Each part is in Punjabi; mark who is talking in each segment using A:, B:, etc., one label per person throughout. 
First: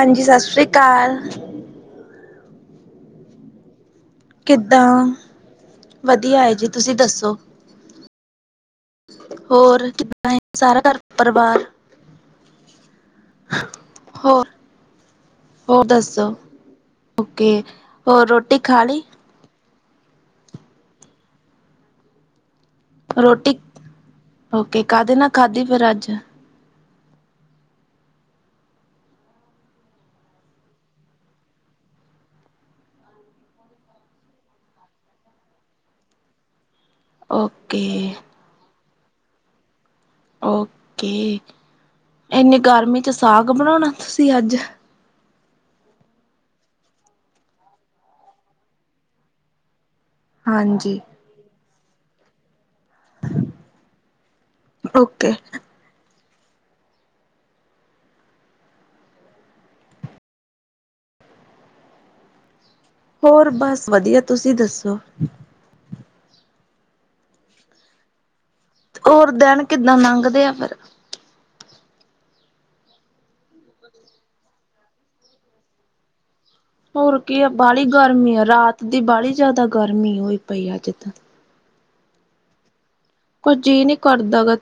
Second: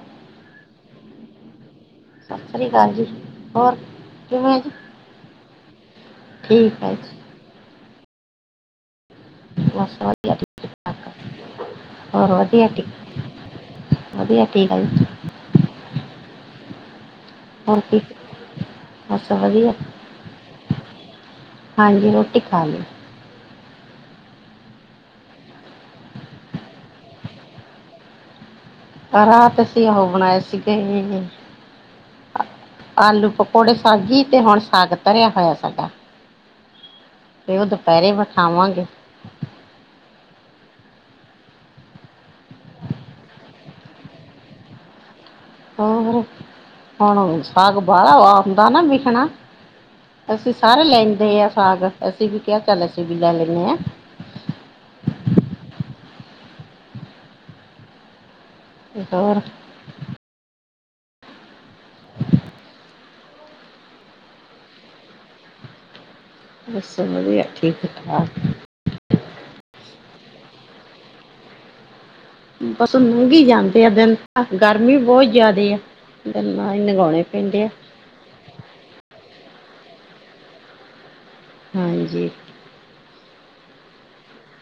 A: ਹਾਂਜੀ ਸਸ ਸ੍ਰੀ ਕਾਲ।
B: ਸਸ ਸ੍ਰੀ ਕਾਲ ਜੀ, ਹੋਰ ਕਿਵੇਂ ਜੀ
A: ਕਿੱਦਾਂ, ਵਧੀਆ ਐ ਜੀ,
B: ਠੀਕ ਹੈ
A: ਤੁਸੀਂ
B: ਜੀ
A: ਦੱਸੋ। ਹੋਰ
B: ਬਸ
A: ਕਿੱਦਾਂ
B: ਵਧੀਆ
A: ਹੈ
B: ਜੀ,
A: ਸਾਰਾ ਘਰ ਪਰਿਵਾਰ
B: [unintelligible] ਹੋਰ ਵਧੀਆ ਵਧੀਆ
A: ਹੋਰ
B: ਠੀਕ ਆ ਜੀ।
A: ਹੋਰ ਦੱਸੋ। ਓਕੇ
B: ਹੋਰ ਕੀ
A: ਰੋਟੀ ਖਾ ਲਈ
B: ਬਸ ਵਧੀਆ, ਹਾਂਜੀ ਰੋਟੀ ਖਾ ਲੀ।
A: ਰੋਟੀ, ਓਕੇ ਕਾਹਦੇ ਨਾਲ ਖਾਧੀ ਫਿਰ ਅੱਜ?
B: ਰਾਤ ਅਸੀਂ ਉਹ ਬਣਾਏ ਸੀਗੇ [unintelligible] ਆਲੂ ਪਕੌੜੇ ਸਬਜੀ ਤੇ ਹੁਣ ਸਾਗ ਧਰਿਆ ਹੋਇਐ ਸਾਡਾ। ਤੇ ਉਹ ਦੁਪਹਿਰੇ
A: ਓਕੇ
B: ਖਾਵਾਵਾਂਗੇ।
A: ਓਕੇ, ਇੰਨੀ ਗਰਮੀ ਚ ਸਾਗ ਬਣਾਉਣਾ ਤੁਸੀਂ ਅੱਜ
B: ਹੋਰ ਹੁਣ ਸਾਗ ਬਾਹਰੋਂ ਆਉਂਦਾ ਨਾ ਵਿਕਣਾ। ਅਸੀਂ ਸਾਰੇ
A: ਹਾਂਜੀ
B: ਲੈਂਦੇ ਆ ਸਾਗ ਅਸੀਂ ਵੀ ਕਿਹਾ ਚੱਲ ਅਸੀਂ ਵੀ ਲੈ ਲੈਂਨੇ ਆਂ।
A: ਓਕੇ
B: ਹੋਰ
A: ਹੋਰ ਬਸ ਵਧੀਆ ਤੁਸੀਂ ਦੱਸੋ।
B: ਬਸ ਵਧੀਆ ਠੀਕ-ਠਾਕ।
A: ਹੋਰ ਦਿਨ ਕਿੱਦਾਂ ਲੰਘਦੇ ਆ ਫਿਰ
B: ਬਸ ਲੰਘੀ ਜਾਂਦੇ ਆ ਦਿਨ ਅੱਜ ਗਰਮੀ ਬਹੁਤ ਜ਼ਿਆਦੇ ਐ। ਗ [unintelligible]
A: ਹੋਰ ਕੀ ਆ ਬਾਹੜੀ ਗਰਮੀ ਆ ਰਾਤ ਦੀ ਬਾਹੜੀ ਜਿਆਦਾ ਗਰਮੀ ਹੋਈ ਪਈ ਅੱਜ ਤਾਂ।
B: ਹਾਂਜੀ
A: ਕੁਝ ਜੀਅ ਨੀ ਕਰਦਾ ਗਾ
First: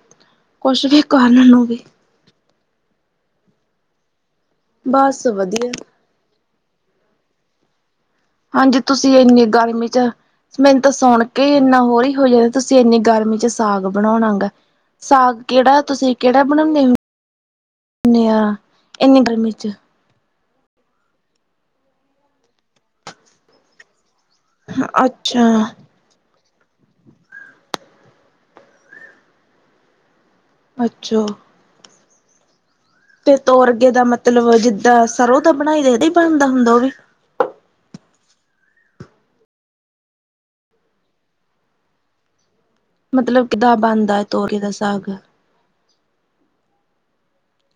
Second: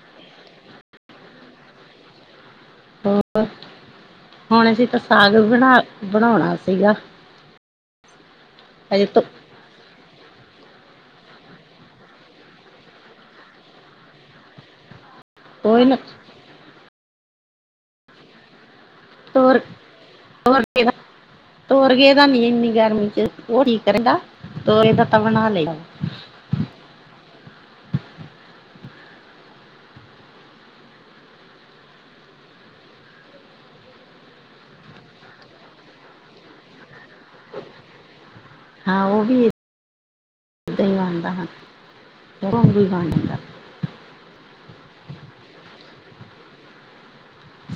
A: ਕੁਛ ਵੀ ਕਰਨ ਨੂੰ ਵੀ
B: ਹੁਣ, ਹੁਣ ਅਸੀਂ ਤਾਂ
A: ਬਸ
B: ਸਾਗ
A: ਵਧੀਆ
B: ਬਣਾ ਬਣਾਉਣਾ ਸੀਗਾ।
A: ਹਾਂਜੀ
B: ਹਜੇ
A: ਤੁਸੀਂ
B: ਤ
A: ਇੰਨੀ ਗਰਮੀ ਚ ਮੈਨੂੰ ਤਾਂ ਸੁਣ ਕੇ ਇੰਨਾ ਹੋਰ ਹੀ ਹੋ ਜਾਂਦਾ ਤੁਸੀਂ ਇੰਨੀ ਗਰਮੀ ਚ ਸਾਗ ਬਣਾਉਣਾ ਗਾ। ਸਾਗ ਕਿਹੜਾ
B: ਕੋਈ ਨਾ
A: ਤੁਸੀਂ ਕਿਹੜਾ ਬਣਾਉਦੇ ਹੋ?
B: ਹੋਰ ਗ ਤੋੁਰ ਗਏ ਤਾਂ ਨੀ ਇੰਨੀ ਗਰਮੀ ਚ, ਉਹ ਠੀਕ ਰਹਿੰਦਾ। ਤ ਇਹਦਾ ਤਾਂ
A: ਅੱਛਾ
B: ਬਣਾ ਲੈ।
A: ਅੱੱਚਾ। ਤੇ ਤੋਰਗੇ ਦਾ ਮਤਲਬ ਜਿੱਦਾਂ ਸਰ੍ਹੋਂ ਦਾ ਬਣਾਈ ਦੇ, ਇਹਦਾ ਹੀ ਬਣਦਾ ਹੁੰਦਾ ਉਹ ਵੀ।
B: ਹਾਂ ਉਹ ਵੀ, ਵੀਦਾਂ ਹੀ ਬਣਦਾ ਵੀਣਦਾ।
A: ਮਤਲਬ ਕਿੱਦਾਂ ਬਣਦਾ ਤੋਰੇ ਦਾ ਸਾਗ?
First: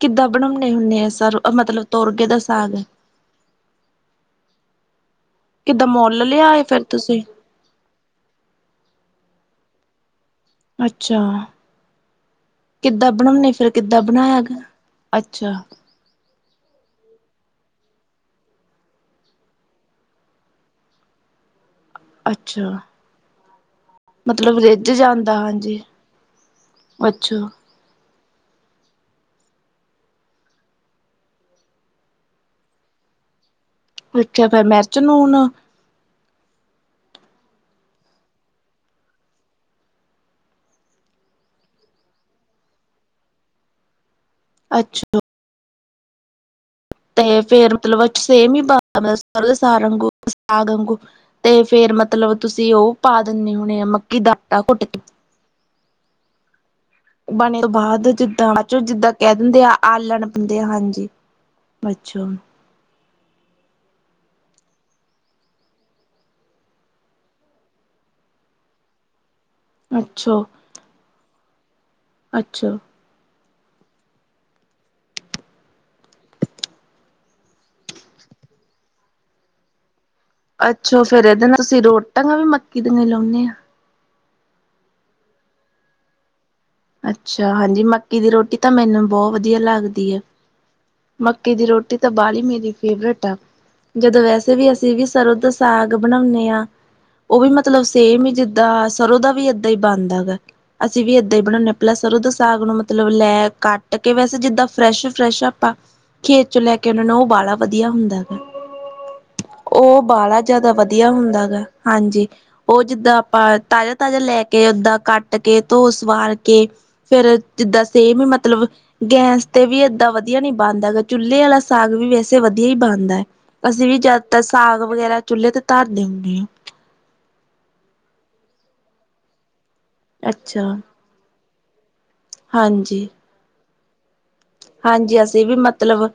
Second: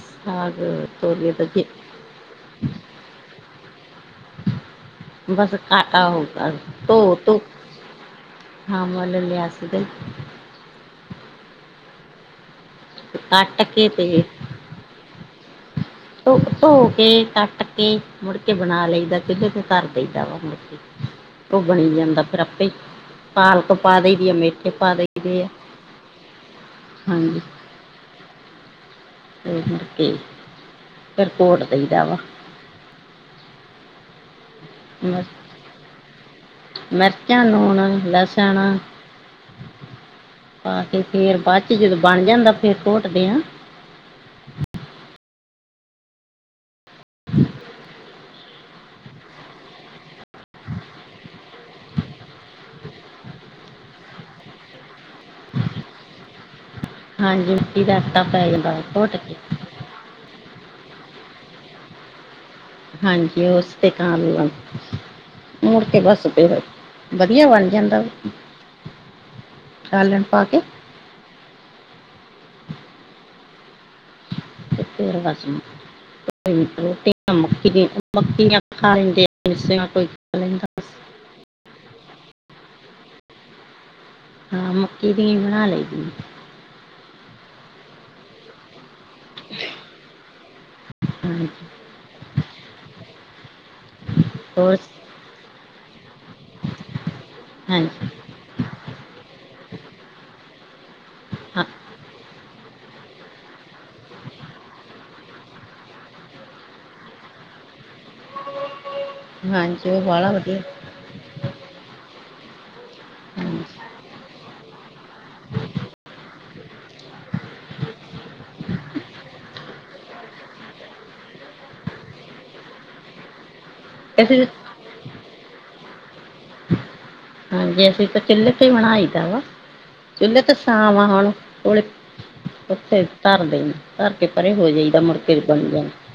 A: ਕਿੱਦਾਂ
B: ਸਾਗ
A: ਬਣਾਉਣੇ ਹੁੰਦੇ ਆ
B: ਤੋਰੀਏ
A: ਸਰੋ
B: ਦਾ ਜੇ
A: ਮਤਲਬ ਤੋਰਗੇ ਦਾ ਸਾਗ?
B: ਬਸ
A: ਕਿੱਦਾਂ
B: ਕਾਟਾ
A: ਮੁੱਲ
B: ਹੋਗਾ
A: ਲਿਆਏ ਫਿਰ
B: ਧੋ
A: ਤੁਸੀਂ
B: ਧੂੰ। ਹਾਂ ਮੁੱਲ ਲਿਆ ਸੀਗਾ ਜੀ।
A: ਅੱਛਾ, ਕਿੱਦਾਂ ਬਣਾਉਣੇ
B: ਕੱਟ
A: ਫਿਰ
B: ਕੇ
A: ਕਿੱਦਾਂ
B: ਤੇ
A: ਬਣਾਇਆ ਗ? ਅੱਛਾ।
B: ਧ ਧੋ ਕੇ ਕੱਟ ਕੇ ਮੁੜਕੇ ਬਣਾ ਲਈਦਾ, ਚੁੱਲ੍ਹੇ ਤੇ ਧਰ ਦੇਈਦਾ ਵਾ ਮੁੜਕੇ। ਉਹ ਬਣੀ ਜਾਂਦਾ ਫਿਰ ਆਪੇ
A: ਅੱਛਾ
B: ਐ। ਪਾਲਕ ਪਾ ਦੇ ਦੀ ਆ,
A: ਮਤਲਬ
B: ਮੇਥੇ
A: ਰਿੱਝ
B: ਪਾ ਦੇਈ
A: ਜਾਂਦਾ
B: ਦੇ ਆ,
A: ਹਾਂਜੀ
B: ਹਾਂਜੀ।
A: ਅੱਛਾ
B: ਫਿਰ ਮੁੜਕੇ, ਫਿਰ ਘੋਟ ਦੇਈਦਾ ਵਾ।
A: ਅੱਛਿਆ ਫਿਰ ਮਿਰਚ
B: ਮਿਰ
A: ਨੂਨ?
B: ਮਿਰਚਾਂ, ਨੂਨ, ਲਸਣ ਪਾ ਕੇ ਫੇਰ ਬਾਅਦ ਚ ਜਦੋਂ ਬਣ ਜਾਂਦਾ ਫੇਰ ਘੋਟਦੇ ਆ।
A: ਅੱਛਾ। ਤੇ ਫੇਰ ਮਤਲਬ ਸੇਮ ਹੀ ਬਣਦਾ, ਸਾਗ ਅੰਗੂ- ਸਾਗ ਅੰਗੂ। ਤੇ ਫੇਰ ਮਤਲਬ ਤੁਸੀਂ ਉਹ ਪਾ ਦਿੰਦੇ ਹੋਣੇ ਆ, ਮੱਕੀ ਦਾ ਆਟਾ ਘੁੱਟਕੇ।
B: ਹਾਂਜੀ
A: ਬਣੇ ਤੋਂ
B: ਮਿੱਟੀ ਦਾ
A: ਬਾਅਦ
B: ਆਟਾ ਪੈ
A: ਜਿੱਦਾ
B: ਜਾਂਦਾ
A: - ਜਿੱਦਾਂ
B: ਘੋਟ
A: ਕਹਿ
B: ਕੇ
A: ਦਿੰਦੇ ਆ। ਆਲਣ ਦਿੰਦੇ ਆ ਹਾਂਜੀ, ਅੱਛਾ।
B: ਹਾਂਜੀ ਉਸ ਤੇ ਕਾਮ੍ਹ ਲੋ। ਮੁੜ ਕੇ ਬੱਸ ਫੇਰ, ਵਧੀਆ ਬਣ ਜਾਂਦਾ ਵਾ। ਆਲਣ
A: ਅੱਛਾ
B: ਪਾ ਕੇ।
A: ਅੱਛਾ।
B: ਸ ਤੇੇਰ ਕਛਮ [unintelligible] ਰੋਟੀ ਮੱਕੀ ਦਾ ਮੱਕੀ ਖਾ ਲੈਂਦੇ।
A: ਪਿੱਛੋਂ ਫੇਰ ਇਹਦੇ ਨਾਲ ਤੁਸੀਂ ਰੋਟੀਆ ਵੀ ਮੱਕੀ ਦੀਆਂ ਲਾਉਂਨੇ ਆ।
B: ਹਾਂ ਮੱਕੀ ਦੀਆਂ ਬਣਾ ਲਈ ਦੀਆਂ।
A: ਅੱਛਾ, ਹਾਂਜੀ ਮੱਕੀ ਦੀ ਰੋਟੀ ਤਾਂ ਮੈਨੂੰ ਬਹੁਤ ਵਧੀਆ ਲੱਗਦੀ ਐ। ਮੱਕੀ
B: ਹਾਂਜੀ
A: ਦੀ ਰੋਟੀ ਤਾਂ ਬਾਹਲੀ ਹੀ ਮੇਰੀ ਫੇਵਰੇਟ ਆ, ਜਦੋਂ ਵੈਸੇ ਵੀ
B: ਹੋਰ
A: ਅਸੀਂ ਵੀ ਸਰੋਂ ਦ ਸਾਗ ਬਣਾਉਣੇ ਆ। ਉਹ ਵੀ ਮਤਲਬ
B: ਹਾਂਜੀ
A: ਸੇਮ ਹੀ ਜਿੱਦਾਂ ਸਰੋਂ ਦਾ ਵੀ ਏਦਾਂ ਹੀ ਬਣਦਾ ਗਾ। ਅਸੀਂ ਵੀ ਏਦਾਂ ਹੀ ਬਣਾਉਂਦੇ ਹਾਂ। ਸਰੋਂ ਦੇ ਸਾਗ ਨੂੰ ਮਤਲਬ ਲੈ ਕੱਟ ਕੇ ਵੈਸੇ ਜਿੱਦਾਂ ਫਰੈਸ਼- ਫਰੈਸ਼ ਆਪਾਂ ਖੇਤ ਚੋਂ ਲੈ ਕੇ ਉਹ ਨੂੰ ਉਹ ਬਾਹਲਾ ਵਧੀਆ ਹੁੰਦਾਗਾ, ਉਹ ਬਾਹਲਾ ਜ਼ਿਆਦਾ ਵਧੀਆ ਵਧੀਆ ਹੁੰਦਾ ਗਾ, ਹਾਂਜੀ। ਉਹ ਜਿੱਦਾਂ ਆਪਾਂ
B: ਹਾਂਜੀ
A: ਤਾਜ਼ਾ- ਤਾਜ਼ਾ ਲੈ ਕੇ ਓਦਾਂ ਕੱਟ ਕੇ ਧੋ ਸਵਾਰ ਕੇ ਫੇਰ ਜਿੱਦਾਂ ਸੇਮ ਮਤਲਬ ਗੈਸ ਤੇ ਵੀ ਏਦਾਂ ਵਧੀਆ ਨੀ ਬਣਦਾ ਹੈਗਾ, ਚੁੱਲ੍ਹੇ ਵਾਲਾ ਸਾਗ ਵੀ ਵੈਸੇ ਵਧੀਆ ਹੀ ਬਣਦਾ। ਅਸੀਂ ਵੀ ਜਿਆਦਾਤਰ
B: ਅਸੀਂ
A: ਸਾਗ ਵਗੈਰਾ ਚੁੱਲ੍ਹੇ ਤੇ ਧਰਦੇਨੇਆ ਹਾਂ।
B: ਹਾਂਜੀ ਅਸੀਂ ਤਾਂ ਚੁੱਲ੍ਹੇ ਤੇ ਹੀ ਬਣਾਈ ਦਾ ਵਾ। ਚੁੱਲੇ ਤੇ
A: ਅੱਛਾ
B: ਛਾਂਵ ਆ ਹੁਣ ਕੋਲੇ ਉੱਥੇ
A: ਹਾਂਜੀ
B: ਧਰਦੇ ਨੇ ਧਰ ਕੇ ਪਰੇ ਹੋ ਜਾਈਦਾ ਮੁੜ
A: ਹਾਂਜੀ
B: ਕੇ
A: ਅਸੀਂ ਵੀ
B: ਬਣ ਜਾਂਦਾ
A: ਮਤਲਬ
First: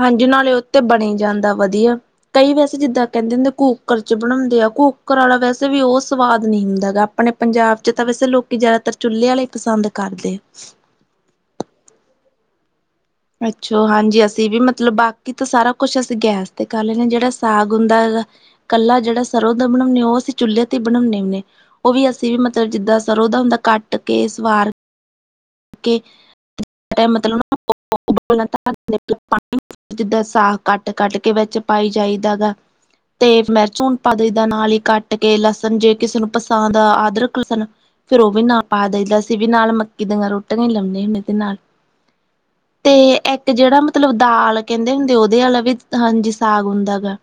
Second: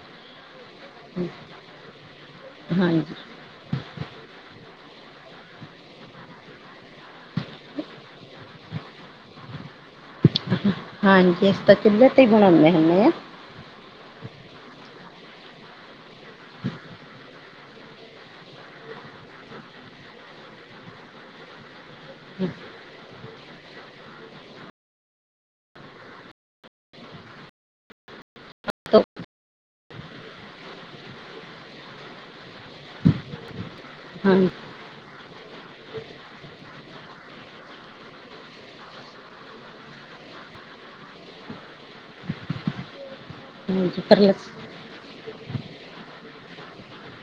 A: ਹਾਂਜੀ ਨਾਲੇ ਉੱਥੇ ਬਣੀ ਜਾਂਦਾ ਵਧੀਆ। ਕਈ ਵੈਸੇ ਜਿੱਦਾਂ
B: ਹਾਂਜੀ
A: ਕਹਿੰਦੇ ਹੁੰਦੇ ਘੂ ਕੁੱਕਰ ਚ ਬਣਾਉਂਦੇ ਆ। ਕੁੂੱਕਰ ਵਾਲਾ ਵੈਸੇ ਵੀ ਉਹ ਸਵਾਦ ਨਹੀਂ ਹੁੰਦਾ ਗਾ। ਆਪਣੇ ਪੰਜਾਬ ਚ ਤਾਂ ਵੈਸੇ ਲੋਕੀਂ ਜ਼ਿਆਦਾਤਰ- ਚੁੱਲ੍ਹੇ ਆਲਾ ਈ ਪਸੰਦ ਕਰਦੇ ਐ।
B: ਹਾਂਜੀ ਅਸੀਂ ਤਾਂ ਚੁੱਲ੍ਹੇ ਤੇ ਹੀ ਬਣਾਉਂਦੇ ਹੁੰਨੇ ਆ।
A: ਅੱਛਾ ਹਾਂਜੀ ਅਸੀਂ ਵੀ ਮਤਲਬ ਬਾਕੀ ਤਾਂ ਸਾਰਾ ਕੁਛ ਅਸੀਂ ਗੈਸ ਤੇ ਕਰ ਲੈਂਨੇ ਆਂ, ਜਿਹੜਾ ਸਾਗ ਹੁੰਦਾ ਗਾ। ਕੱਲਾ ਜਿਹੜਾ ਸਰ੍ਹੋਂ ਦਾ ਬਣਾਉਂਨੇ, ਉਹ ਅਸੀਂ ਚੁੱਲ੍ਹੇ ਤੇ ਈ ਬਣਾਉਂਨੇ ਹੁਣੇ ਉਹ ਵੀ ਅਸੀਂ ਵੀ ਮਤਲਬ ਜਿੱਦਾਂ ਸਰ੍ਹੋਂ ਉਹ ਦਾ ਹੁੰਦਾ ਕੱਟ ਕੇ ਸਵਾਰ ਕੇ ਕੇ ਮਤਲਬ
B: ਤੋ
A: [unintelligible] [inaudible] ਜਿੱਦਾਂ ਸਾਗ ਕੱਟ-ਕੱਟ ਕੇ ਵਿੱਚ ਪਾਈ ਜਾਈਦਾ ਨਾ। ਤੇ ਮਿਰਚ ਨੂਨ ਪਾ ਦੇਈਂ ਦਾ,
B: ਹਾਂਜੀ
A: ਨਾਲ ਈ ਕੱਟ ਕੇ ਜੇ ਲਸਣ ਜੇ ਕਿਸੇ ਨੂੰ ਪਸੰਦ ਐ ਅਦਰਕ, ਲਸਣ ਫੇਰ ਉਹ ਵੀ ਨਾ ਪਾ ਦਈਦਾ ਅਸੀਂ ਵੀ ਨਾਲ ਮੱਕੀ ਦੀਆਂ ਰੋਟੀਆਂ - ਰੋਟੀਆਂ ਲਾਉਣੇ ਹੁੰਣੇਦੇ ਨਾਲ, ਤੇ ਇੱਕ ਜਿਹੜਾ
B: ਹਾਂਜੀ
A: ਮਤਲਬ
B: ਪਰ ਲੱਸ
A: ਦਾਲ ਕਹਿੰਦੇ ਹੁੰਦੇ ਉਹਦੇ ਆਲਾ ਵੀ ਹਾਂਜੀ ਸਾਗ ਹੁੰਦਾ ਵੈ।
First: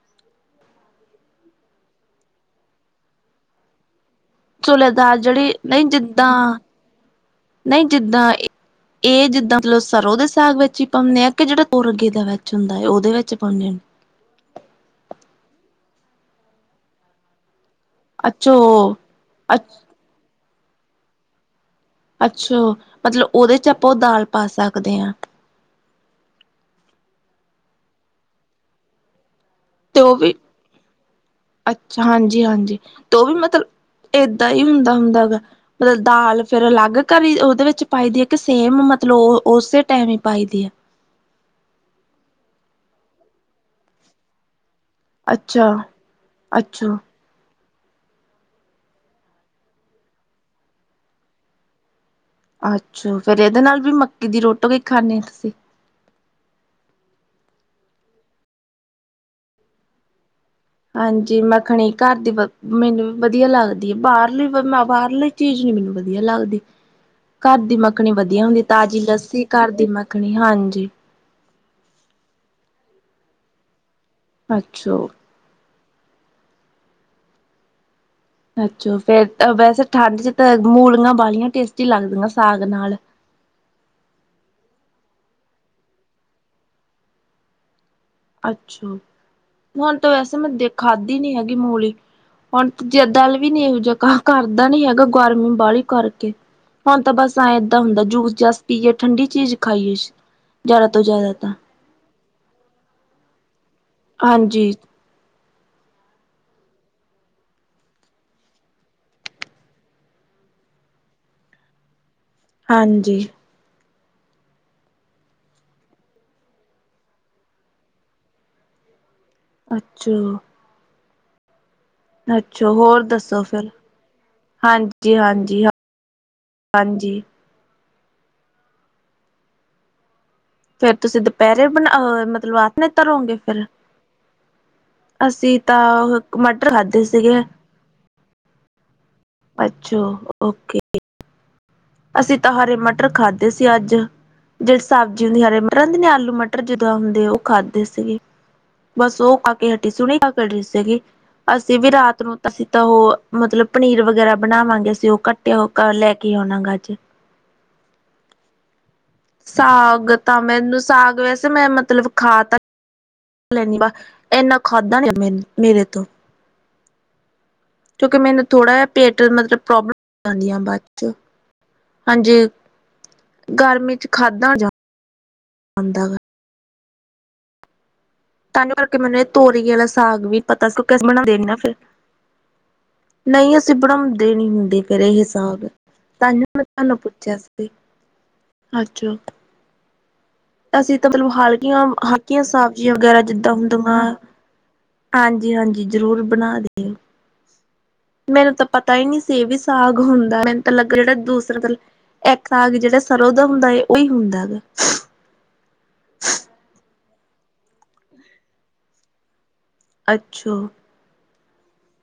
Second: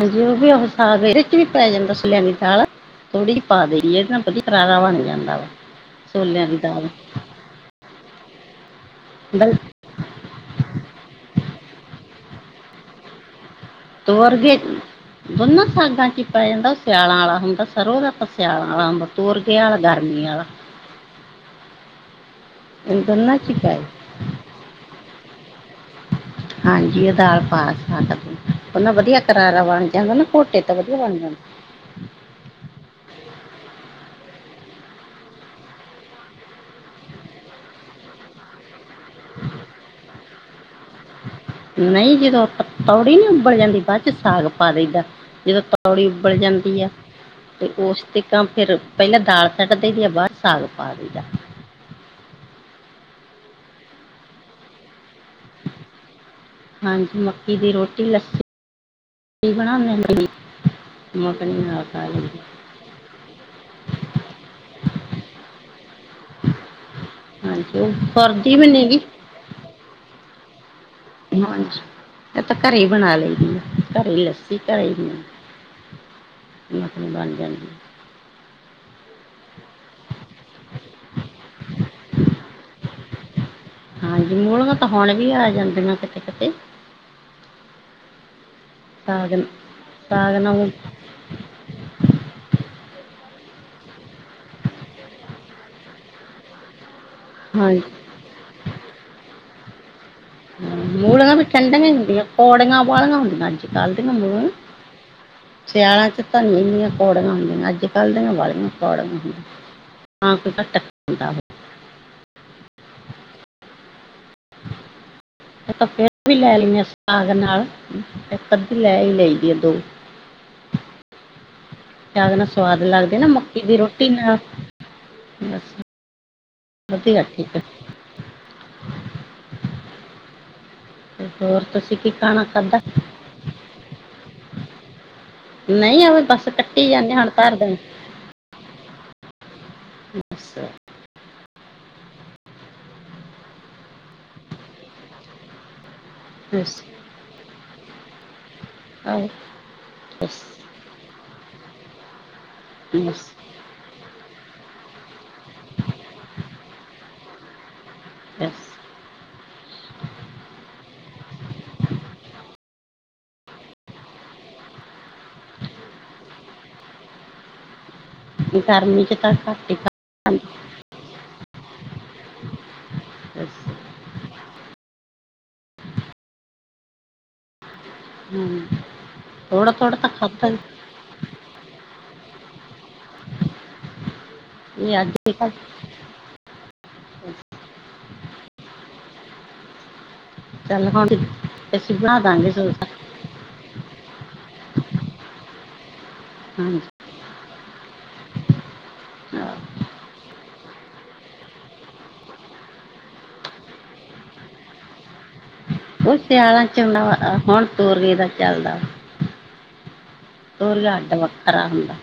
B: ਹਾਂਜੀ, ਉਹ ਵੀ ਉਹ ਸਾਗ ਇਹਦੇ ਚ ਵੀ ਪੈ ਜਾਂਦਾ ਸਲਿਆਣੀ ਦਾਲ ਥੋੜ੍ਹੀ ਜਿਹੀ ਪਾ ਦੇਗੀ ਇਹਦੇ ਨਾਲ ਵਧੀ
A: ਚਲੇ ਦਾਲ ਜਿਹੜੀ ਨਹੀਂ ਜਿੱਦਾਂ
B: ਦੀ ਦਾਲ
A: ਨਹੀਂ ਜਿੱਦਾਂ ਇਹ
B: ਦਲ
A: ਜਿੱਦਾਂ ਮਤਲਬ ਸਰ੍ਹੋਂ ਦੇ ਸਾਗ ਵਿੱਚ ਹੀ? ਪਾਉਣੇ ਆਂ ਕਿ ਜਿਹੜਾ ਤੋਰਗੇ ਦਾ ਵਿੱਚ ਹੁੰਦਾ ਹੈ ਉਹਦੇ ਵਿੱਚ ਪਾਉਂਨੇ ਆਂ
B: ਤੇ ਹੋਰ ਕੀ, ਦੋਨਾਂ ਸਾਗਾਂ ਚ ਪੈ ਜਾਂਦਾ ਉਹ ਸਿਆਲਾਂ ਆ ਹੁੰਦਾ‌ ਸਰੋ ਤਾਂ
A: ਅੱਛਾ
B: ਸਿਆਲਾ ਵਾਲਾ ਅੰਬ, ਤੁਰਤੇ ਆਲਾ ਹਾ ਗਰਮੀ ਆਲਾ।
A: ਅੱਛਾ,
B: ਇਹ
A: ਮਤਲਬ
B: ਦੋਨਾਂ ਹੀ
A: ਉਹਦੇ ਚ
B: ਪੈ
A: ਆਪਾਂ ਉਹ ਦਾਲ ਪਾ ਸਕਦੇ ਆਂ?
B: ਹਾਂਜੀ ਉਹ ਦਾਲ ਪਾ ਸਕਦੇ ਆ। ਉਹ ਨਾ ਵਧੀਆ ਕਰਾਰਾ ਬਣ
A: ਤੇ
B: ਜਾਂਦਾ
A: ਉਹ
B: ਨਾ
A: ਵੀ
B: ਘੋਟੇ ਤਾਂ ਵਧੀਆ ਬਣ ਜਾਂਦਾ।
A: ਅੱਛਾ ਹਾਂਜੀ ਹਾਂਜੀ ਤੇ ਉਹ ਵੀ ਮਤਲਬ ਏਦਾਂ ਹੀ ਹੁੰਦਾ ਹੁੰਦਾ ਗਾ। ਮਤਲਬ ਦਾਲ ਫਿਰ ਅਲੱਗ ਕਰੀ ਉਹਦੇ ਵਿੱਚ ਪਾਈ ਦੀ ਹੈ ਕਿ ਸੇਮ ਮਤਲਬ ਉਸੇ ਟਾਈਮ ਹੀ ਪਾਈ ਦੀ ਆ?
B: ਨਹੀਂ, ਜਦੋਂ ਥੋੜੀ ਨਹੀਂ ਉਬਲ ਜਾਂਦੀ ਬਾਅਦ ਚ ਸਾਗ ਪਾ ਦੇਈਦਾ। ਜਦੋਂ
A: ਅੱਛਾ
B: ਥੋੜੀ ਉਬਲ ਜਾਂਦੀ ਆ।
A: ਅੱਛਾ
B: ਤੇ ਉਸ ਤੇ ਕ ਫਿਰ ਪਹਿਲਾਂ ਦਾਲ ਸੱਟ ਦੇਈ ਦੀ ਐ ਬਾਦ ਚ ਸਾਗ ਪਾ ਦੇਈ ਦਾ।
A: ਅੱਛਾ, ਫਿਰ ਇਹਦੇ ਨਾਲ ਵੀ ਮੱਕੀ ਦੀ ਰੋਟੀ ਵੀ ਖਾਣੇ ਹੋ ਤੁਸੀਂ?
B: ਹਾਂਜੀ ਮੱਕੀ ਦੀ ਰੋਟੀ, ਲੱਸੀ ਬਣਾਉਂਦੇ ਹ ਮੇਰੀ।
A: ਹਾਂਜੀ, ਮੱਖਣੀ ਘਰ ਦੀ ਬਹੁ ਮੈਨੂੰ ਵਧੀਆ ਲੱਗਦੀ ਆ। ਬਾਹਰਲੀ ਫਿਰ ਮੈਂ ਬਾਹਰਲੀ ਚੀਜ਼ ਨੀ ਮੈਨੂੰ ਵਧ ਵਧਆ ਲੱਗਦੀ। ਘਰ ਦੀ
B: ਹਾਂਜੀ ਉਹ
A: ਮੱਖਣੀ ਵਧੀਆ
B: ਫੁਰਦੀ
A: ਹੁੰਦੀ
B: ਵੀ ਨੀ
A: ਤਾਜ਼ੀ
B: ਗੀ
A: ਲੱਸੀ, ਘਰ ਦੀ ਮੱਖਣੀ ਹਾਂਜੀ।
B: ਹਾਂਜੀ, ਇਹ ਤਾਂ ਘਰੇ ਹੀ ਬਣਾ ਲਈਦੀ ਆ ਘਰੇ ਲੱਸੀ। ਘਰੇ
A: ਅੱਛਾ
B: ਈ ਮਖਣੀ ਬਣ ਜਾਦੀ ਐ।
A: ਅੱਛਾ ਫਿਰ ਵੈਸੇ ਠੰਡ ਚ ਤਾਂ ਮੂਲਗੀਆਂ ਬਾਹੀਆਂ ਟੇਸਟੀ ਲੱਗਦੀਆਂ ਸਾਗ ਨਾਲ।
B: ਹਾਂਜੀ ਮੂਲੀਆਂ ਤਾਂ ਹੁਣ ਵੀ ਆ ਜਾਂਦੀਆਂ ਕਿਤੇ-ਕਿਤੇ।
A: ਅੱਛਾ,
B: ਸਾਗ
A: ਹੁਣ ਤਾਂ
B: ਸਾਗ
A: ਵੈਸੇ ਮੈਂ
B: ਨਾਲ
A: ਖਾਧੀ ਨੀ ਹੈਗੀ ਮੂਲੀ। ਹੁਣ ਜਿੱਦ ਵੀ ਨਹੀਂ ਇਹੋ ਜਿਹਾ ਕ ਕਰਦਾ ਨੀ ਹੈਗਾ, ਗਰਮੀ ਬਾਹਲੀ ਕਰਕੇ। ਹੁਣ ਤਾਂ ਬਸ ਆ ਏਦਾਂ
B: ਹਾਂਜੀ
A: ਹੁੰਦਾ। ਜੂਸ-ਜਾਸ ਪੀਏ ਠੰਡੀ ਚੀਜ਼ ਖਾਈਏ। ਤੋਂ ਜ਼ਿਆਦਾ
B: ਮੂਲੀਆਂ ਵੀ
A: ਤਾਂ
B: ਠੰਡੀਆ ਹੀ ਹੁੰਦੀਆਂ। ਕੌੜੀਆਂ ਵਾਲੀਆਂ ਹੁੰਦੀਆਂ ਅੱਜ-ਕੱਲ੍ਹ ਦੀਆਂ।
A: ਹਾਂਜੀ
B: ਸਿਆਲਿਆਂ ਚ ਤਾ ਮੂਲਿਆਂ ਕੌੜੀਆਂ ਹੁੰਦੀਆਂ। ਅੱਜ-ਕੱਲ੍ਹ ਦੀਆਂ ਵਾਲੀਆਂ ਕੌੜਾਂ ਹੁੰਦੀਆਂ। ਹਾਂ ਕੋਈ ਘੱ [unintelligible] ਤੱਕੁੰਦਾ
A: ਹਾਂਜੀ
B: ਇਹ ਤਾਂ ਫਿਰ ਵੀ ਲੈ ਲਈਏ ਸਾਗ ਨਾਲ ਇੱਕ-ਅੱਧੀ ਲੈ ਹੀ ਲਈ।
A: ਅੱਛਾ
B: ਸਾਗ ਨਾਲ
A: ਅੱਛਾ
B: ਸਵਾਦ
A: ਹੋਰ
B: ਲੱਗਦੇ ਨਾ
A: ਦੱਸੋ
B: ਮੱਕੀ
A: ਫਿਰ
B: ਦੀ ਰੋਟੀ ਨਾਲ
A: ਹਾਂਜੀ ਹਾਂਜੀ ਹਾਂ
B: ਬਸ
A: ਹਾਂਜੀ
B: ਵਧੀਆ ਠੀਕ ਹੈ
A: ਫਿਰ ਤੁਸੀਂ
B: ਤੇ ਹੋਰ
A: ਦੁਪਹਿਰੇ ਬਣਾ
B: ਤੁਸੀਂ ਕੀ
A: ਅਹ
B: ਖਾਣਾ
A: ਮਤਲਬ
B: ਖਾਧਾ
A: [unintelligible] ਅਸੀਂ ਤਾਂ
B: ਨਹੀਂ
A: ਉਹ
B: ਆਵੇ
A: ਕ
B: ਬਸ
A: ਮਟਰ
B: ਕੱਟੀ
A: ਖਾਧੇ
B: ਜਾਂਦੇ ਹਾਂ, ਹੁਣ
A: ਸੀਗੇ
B: ਧਰ ਦੇ
A: ਅੱਛੋ
B: ਬਸ
A: ਓਕੇ ਅਸੀਂ ਤਾਂ ਹਰੇ ਮਟਰ ਖਾਦੇ ਸੀ ਅੱਜ ਜਿਹੜੀ ਸਬਜ਼ੀ ਹੁੰਦੀ ਹਰੇ ਮਟਰਦੇ ਨੇ ਆਲੂ ਮਟਰ
B: ਬਸ
A: ਜਦੋਂ ਆਉਂਦੇ ਉਹ ਖਾਦੇ ਸੀਗੇ ਬਸ
B: ਆਹੋ,
A: ਉਹ ਖਾਕੇ ਹਟੀ ਸੀ ਹੁਣੇ ਹੀ
B: ਬਸ
A: ਖਾਕੇ ਹਟੀ ਸੀਗੀ ਅਸੀਂ ਵੀ ਰਾਤ ਨੂੰ ਤਾਂ ਅਸੀਂ ਤਾਂ ਉਹ
B: ਬਸ
A: ਮਤਲਬ ਪਨੀਰ ਵਗੈਰਾ ਬਣਾਵਾਂਗੇ ਅਸੀਂ ਉਹ ਕੱਟਿਆ [unintelligible] ਲੇ ਕੇ ਆਉਣਾ ਗ ਅੱਜ
B: [unintelligible]
A: ਸਾਗ ਤਾਂ ਮੈਨੂੰ ਸਾਗ ਵੈਸੇ ਮੈਂ ਮਤਲਬ ਖਾ ਤਾਂ ਲੈਣੀ ਬਾ ਇੰਨਾ ਖਾਧਾ ਨੀ [unintelligible] ਮ ਮੇਰੇ ਤੋਂ ਕਿਉਂਕਿ ਮੈਨੂੰ ਥੋੜ੍ਹਾ ਜਿਹਾ
B: ਗਰਮੀ ਚ
A: ਪੇਟ
B: ਤਾਂ
A: ਮਤਲਬ
B: ਘੱਟ ਹੀ
A: ਪ੍ਰੋਬਲਮ ਹੋ ਜਾਂਦੀਆਂ ਬਾਅਦ ਚ ਹਾਂਜੀ
B: ਖਾਂਦੇ ਸੀ
A: ਗਰਮੀ ਚ ਖਾਧਾ [unintelligible] ਜਾਂਦਾ ਵਾ ਤੁਹਾਨੂੰ ਕਰਕੇ ਮਨੇ ਤੋਰੀ
B: ਥੋੜਾ
A: ਆਲਾ
B: ਥੋੜਾ ਤਾਂ
A: ਸਾਗ ਵੀ
B: ਖਾਧਾ ਹੀ।
A: ਪਤਾ ਸੀ [unintelligible] ਫਿਰ ਨਹੀਂ ਅਸੀਂ ਬਣਾਉਂਦੇ ਨੀ ਹੁੰਦੇ ਘਰੇ
B: ਅੱਜ
A: ਇਹ
B: ਹੀ ਖਾ
A: ਸਾਗ [unintelligible] ਪੁੱਛਿਆ ਸੀ ਤੇ ਅੱਛਾ
B: ਚੱਲ
A: ਅਸੀਂ
B: ਹੁਣ
A: ਤਾਂ ਮਤਲਬ ਹਲਕੀਆਂ
B: ਅਸੀਂ ਬਣਾ
A: ਹਲਕੀਆਂ
B: ਦਾਂਗੇ ਸੋਸ
A: ਸਬਜ਼ੀਆਂ ਗੈਰਾ ਜਿੱਦਾਂ ਹੁੰਦੀਆਂ ਆਂਜੀ ਹਾਂਜੀ ਜ਼ਰੂਰ ਬਣਾ
B: ਹਾਂਜੀ
A: ਦੀਏ ਮੈਨੂੰ ਤਾਂ ਪਤਾ ਹੀ ਨਹੀ ਸੀ ਵੀ
B: ਆਹ,
A: ਸਾਗ ਹੁੰਦਾ ਮੈਨੂੰ ਤਾਂ ਲੱਗਾ ਜਿਹੜਾ ਦੂਸਰੇ [unintelligible] ਏੱਕ ਸਾਗ ਜਿਹੜਾ ਸਰੋਂ ਦਾ ਹੁੰਦਾ ਹੈ ਉਹੀ ਹੁੰਦਾ ਹੇਗਾ
B: ਉਹ ਸਿਆਲਾਂ ਚ ਹੁੰਨਾ ਵਾ ਅ ਹੁਣ ਤੋਰੀਏ ਦਾ ਚੱਲਦਾ
A: ਅੱਛਾ
B: ਤੋਰੀਆ ਅੱਡ ਵੱਖਰਾ ਹੁੰਦਾ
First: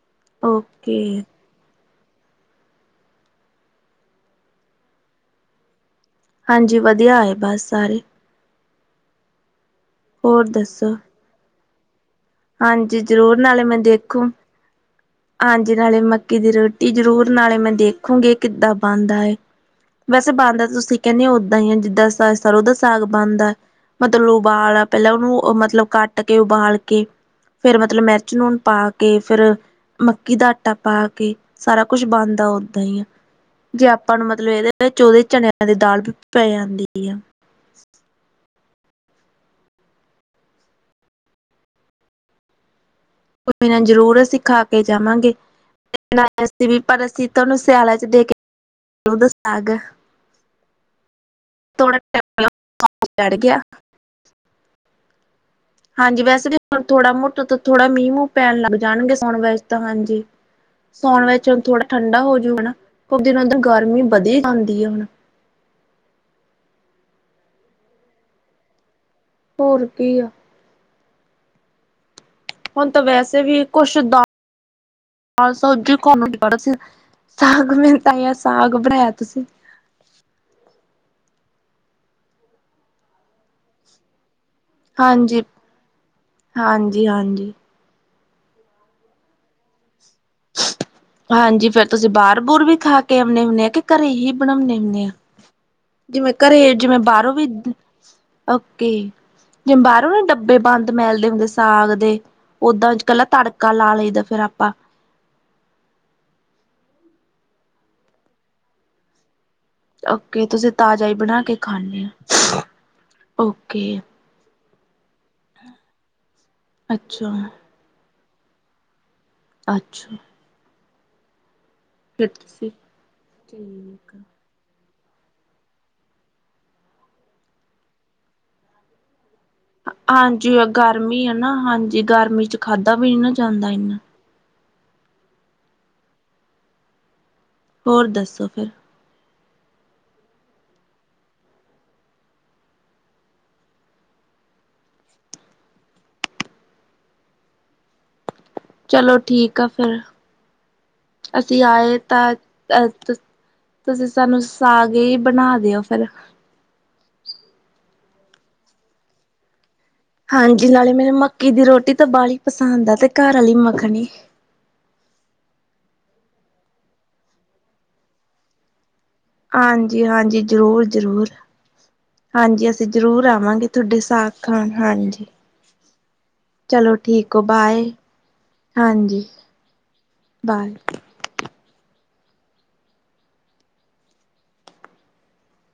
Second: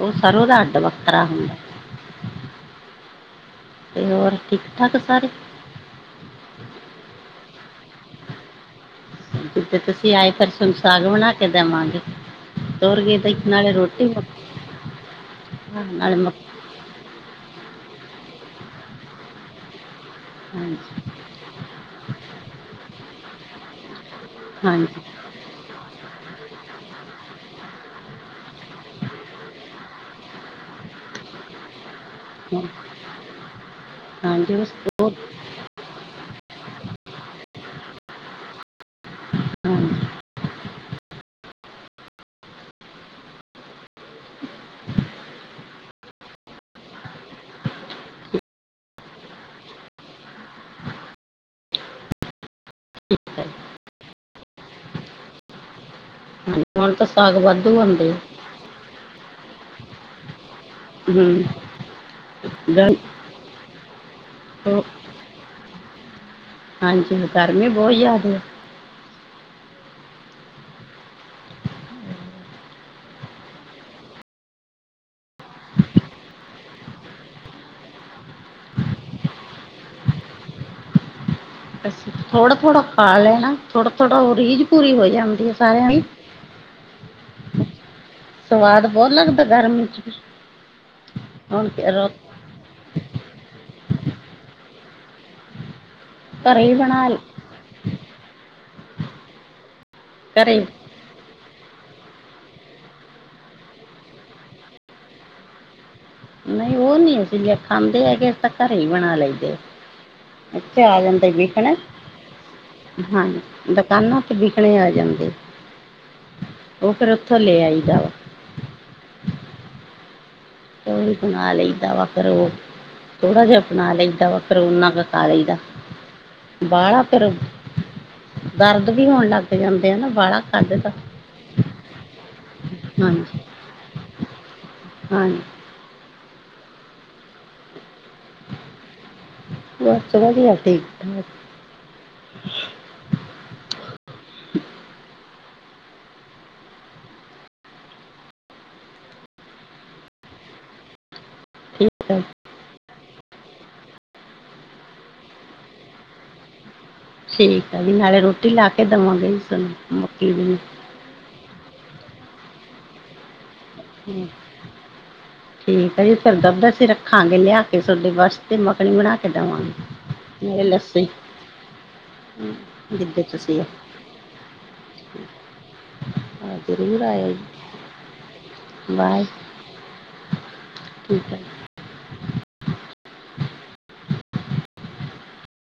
B: ਉਹ ਸਰ੍ਹੋਂ ਦਾ ਅੱਡ
A: ਓਕੇ
B: ਵੱਖਰਾ ਹੁੰਦਾ ਤੇ ਹੋਰ ਠੀਕ ਠਾਕ ਸਾਰੇ
A: ਹਾਂਜੀ ਵਧੀਆ ਹੈ ਬਸ ਸਾਰੇ
B: ਜਿੱਦੇ ਤੁਸੀਂ ਆਏ
A: ਹੋਰ
B: ਫਿਰ ਸੋਨੂੰ
A: ਦੱਸੋ
B: ਸਾਗ ਬਣਾ ਕੇ ਦੇਵਾਂਗੇ
A: ਹਾਂਜੀ
B: ਤੋਰਵੀਏ ਦਾ ਈ
A: ਜ਼ਰੂਰ
B: ਨਾਲੇ
A: ਮੈਂ
B: ਰੋਟੀਆਂ
A: ਦੇਖੂ ਹਾਂਜੀ ਨਾਲੇ ਮੱਕੀ ਦੀ ਰੋਟੀ ਜ਼ਰੂਰ ਨਾਲੇ ਮੈਂ ਦੇਖੂਗੀ ਕਿੱਦਾਂ ਬਣਦਾ ਐ ਵੈਸੇ ਬਣਦਾ ਤਾਂ ਤੁਸੀਂ
B: ਹਾਂਜੀ
A: ਕਹਿੰਣੇ ਹੋ ਓਦਾਂ ਹੀ ਹੈ ਜਿੱਦਾਂ ਸ ਸਰੋਂ ਦਾ ਸਾਗ ਬਣਦਾ ਮਤਲਬ ਉਬਾਲ
B: ਹਾਂਜੀ
A: ਪਹਿਲਾਂ ਉਹਨੂੰ ਉਹ ਉ ਮਤਲਬ ਕੱਟ ਕੇ ਉਬਾਲ ਕੇ ਫੇਰ ਮਤਲਬ ਮੇਰਚ ਨੂਨ ਪਾ ਕੇ ਫੇਰ ਮੱਕੀ ਦਾ ਆਟਾ ਪਾ ਕੇ ਸਾਰਾ ਕੁੱਛ ਬਣਦਾ
B: ਹਾਂ,
A: ਓਦਾਂ ਹੀ ਆ ਜੇ ਆ ਪਾਂ ਨੂੰ ਮਤਲਬ
B: ਹਾਂਜੀ
A: ਇਹਦੇ
B: ਉਸ
A: ਵਿੱਚ ਉਹਦੇ ਚਣਿਆਂ ਦੀ ਦਾਲ ਵੀ ਪੈ ਜਾਂਦੀ ਆ
B: ਹਾਂਜੀ
A: ਕੋਈ ਨਾ ਜ਼ਰੂਰ ਅਸੀਂ ਖਾ ਕੇ ਜਾਵਾਂਗੇ [unintelligible] ਪਰ ਅਸੀਂ ਤੁਹਾਨੂੰ ਸਿਆਲਾਂ ਚ ਦੇ ਕੇ [inaudible] ਸਰੋਂ ਦਾ ਸਾਗ ਥੋੜਾ [unintelligible] ਚੜ ਗਿਆ ਹਾਂਜੀ ਵੈਸੇ ਵੀ ਹੁਣ
B: ਤਾਂ
A: ਥੋੜਾ
B: ਸਾਗ
A: ਮੋਟਾ ਤੇ
B: ਵਾਧੂ
A: ਥੋੜਾ
B: ਹੁੰਦੇ
A: ਮੀਂਹ ਮੂੰਹ ਪੈਣ ਲੱਗ ਜਾਣਗੇ ਸੋਣ [unintelligible] ਤਾਂ ਹਾਂਜੀ ਸੋਣ
B: ਹੂੰ
A: ਵਿੱਚ ਹੁਣ ਥੋੜਾ ਠੰਡਾ ਹੋਜੂ ਹਨਾ
B: ਗਰ-
A: ਕਿਉ ਦਿਨੋ ਦਿਨ ਗਰਮੀ ਬਧੀ ਜਾਂਦੀ ਹੈ ਹੁਣ
B: ਹਾਂਜੀ ਗਰਮੀ ਬਹੁਤ ਜ਼ਿਆਦੇ ਐ
A: ਹੋਰ ਕੀ ਆ ਹੁਣ ਤਾਂ ਵੈਸੇ ਵੀ ਕੁੱਛ ਦਾ ਦਾਲ਼ ਸਬਜੀ [unintelligible] ਸਾਗ ਬਣਾਇਆ ਤੁਸੀਂ
B: ਅਸੀਂ ਥੋੜਾ ਥੋੜਾ ਖਾ ਲੈਣਾ ਥੋੜਾ ਥੋੜਾ ਉਹ ਰੀਝ ਪੂਰੀ ਹੋ
A: ਹਾਂਜੀ
B: ਜਾਂਦੀ ਆ ਸਾਰਿਆਂ ਦੀ
A: ਹਾਂਜੀ ਹਾਂਜੀ
B: ਸਵਾਦ ਬਹੁਤ ਲੱਗਦਾ ਗਰਮੀ ਚ ਵੀ।
A: ਹਾਂਜੀ
B: ਹੁਣ
A: ਫੇਰ
B: ਤੇ
A: ਤੁਸੀਂ
B: ਰੋ-
A: ਬਾਹਰ ਬੁਹਰ ਵੀ ਖਾ ਕੇ ਆਉਂਣੇ ਹੁੰਨੇ ਆ ਕੇ ਘਰੇ ਹੀ ਬਣਾਉਣੇ ਹੁੰਨੇ ਆ? ਜਿਵੇਂ ਘਰੇ
B: ਹੀ
A: ਜਿਵੇਂ
B: ਬਣਾ ਲ-
A: ਬਾਹਰੋਂ ਵੀ ਓਕੇ ਜਿਵੇਂ ਬਾਹਰੋਂ ਨੀ ਡੱਬੇ
B: ਘਰੇ
A: ਬੰਦ ਮਿਲ ਦੇ ਹੁੰਦੇ ਸਾਗ ਦੇ ਓਦਾਂ ਅੱਜ ਕੱਲ੍ਹ ਤੜਕਾ ਲਾ ਲਈਦਾ ਫੇਰ ਆਪਾਂ।
B: ਨਹੀਂ ਉਹ ਨੀ ਅਸੀਂ ਖਾਂਦੇ ਹੈਗੇ ਅਸੀਂ ਤਾਂ ਘਰੇ ਹੀ ਬਣਾ ਲੇਈਦੇ ਆ।
A: ਓਕੇ ਤੁਸੀਂ
B: [unintelligible] ਆ
A: ਤਾਜ਼ਾ ਹੀ
B: ਜਾਂਦੇ
A: ਬਣਾ ਕੇ ਖਾਂਦੇ ਹੋ
B: [unintelligible] ਹਾਂ
A: ਓਕੇ
B: ਦੁਕਾਨਾਂ ਵਿਕਣੇ ਆ ਜਾਂਦੇ ਉਹ ਫੇਰ
A: ਅੱਛਾ
B: ਉੱਥੋਂ ਲੈ ਆਈਦਾ ਵਾ।
A: ਅੱਛਾ।
B: ੳਦੋ ਬਣਾ ਲਈਦਾ ਵਾ ਫੇਰ
A: ਫਿਰ ਤੁਸੀਂ
B: [unintelligible] ਥੋੜ੍ਹਾ ਜਿਹਾ ਬਣਾ
A: ਠੀਕ ਆ।
B: ਲਈਦਾ ਫੇਰ ਉਹਨਾਂ ਕਾ ਖਾਂ ਲਈਦਾ। [unintelligible] ਫੇਰ ਦਰਦ ਵੀ ਹੋਣ ਲੱਗ ਜਾਂਦੇ ਆ ਨਾ ਬਾਹਲਾ
A: ਹਾਂਜੀ
B: ਖਾਧੇ ਦਾ
A: ਗਰਮੀ ਹੈ ਨਾ ਹਾਂਜੀ ਗਰਮੀ ਚ ਖਾਂਧਾ ਵੀ ਨੀ ਨਾ
B: ਹਾਂਜੀ
A: ਜਾਂਦਾ ਇਨਾ।
B: ਹਾਂਜੀ।
A: ਹੋਰ ਦੱਸੋ ਫੇਰ?
B: ਬਸ ਵਧੀਆ ਠੀਕ ਠਾਕ।
A: ਚਲੋ ਠੀਕ ਆ ਫੇਰ ਅਸੀਂ ਆਏ
B: ਠੀਕ ਹੈ
A: ਤਾਂ ਅ ਤੁਸੀਂ ਸਾਨੂੰ ਸਾਗ ਹੀ ਬਣਾ ਦਿਓ ਫੇਰ।
B: ਠੀਕ ਆ ਜੀ ਨਾਲੇ ਰੋਟੀ ਲਾ ਕੇ ਦਵਾਂਗੇ ਜੀ। [unintelligible] ਦੀ
A: ਹਾਂਜੀ ਨਾਲੇ ਮੇਰੇ ਮੱਕੀ ਦੀ ਰੋਟੀ ਤਾਂ ਬਾਹਲੀ ਹੀ ਪਸੰਦ ਆ ਤੇ ਘਰ ਵਾਲੀ ਮੱਖ
B: ਹਮ [unintelligible] ਠੀਕ ਹੈ ਜੀ ਫੇਰ [unintelligible] ਅਸੀਂ ਰੱਖਾਂਗੇ ਲਿਆ ਕੇ ਤੁਹਾਡੇ ਵਾਸਤੇ ਮੱਖਣੀ ਬਣਾ ਕੇ ਦੇਵਾਂਗੇ
A: ਹਾਂਜੀ ਹਾਂਜੀ
B: ਨਾਲੇ
A: ਜ਼ਰੂਰ
B: ਲੱਸੀ
A: ਜ਼ਰੂਰ। ਹਾਂਜੀ ਅਸੀਂ
B: ਜਿੱਦੇ
A: ਜ਼ਰੂਰ
B: ਤੁਸੀਂ
A: ਆਵਾਂਗੇ ਤੁਹਾਡੇ ਸਾਗ ਖਾਣ ਹਾਂਜੀ।
B: ਹਾਂ
A: [inaudible] ਚਲੋ
B: ਜ਼ਰੂਰ ਆਇਓ
A: ਠੀਕ
B: ਜੀ
A: ਬਾਏ।
B: ਬਾਏ
A: ਹਾਂਜੀ ਬਾਏ।
B: [unintelligible] ਠੀਕ ਹੈ।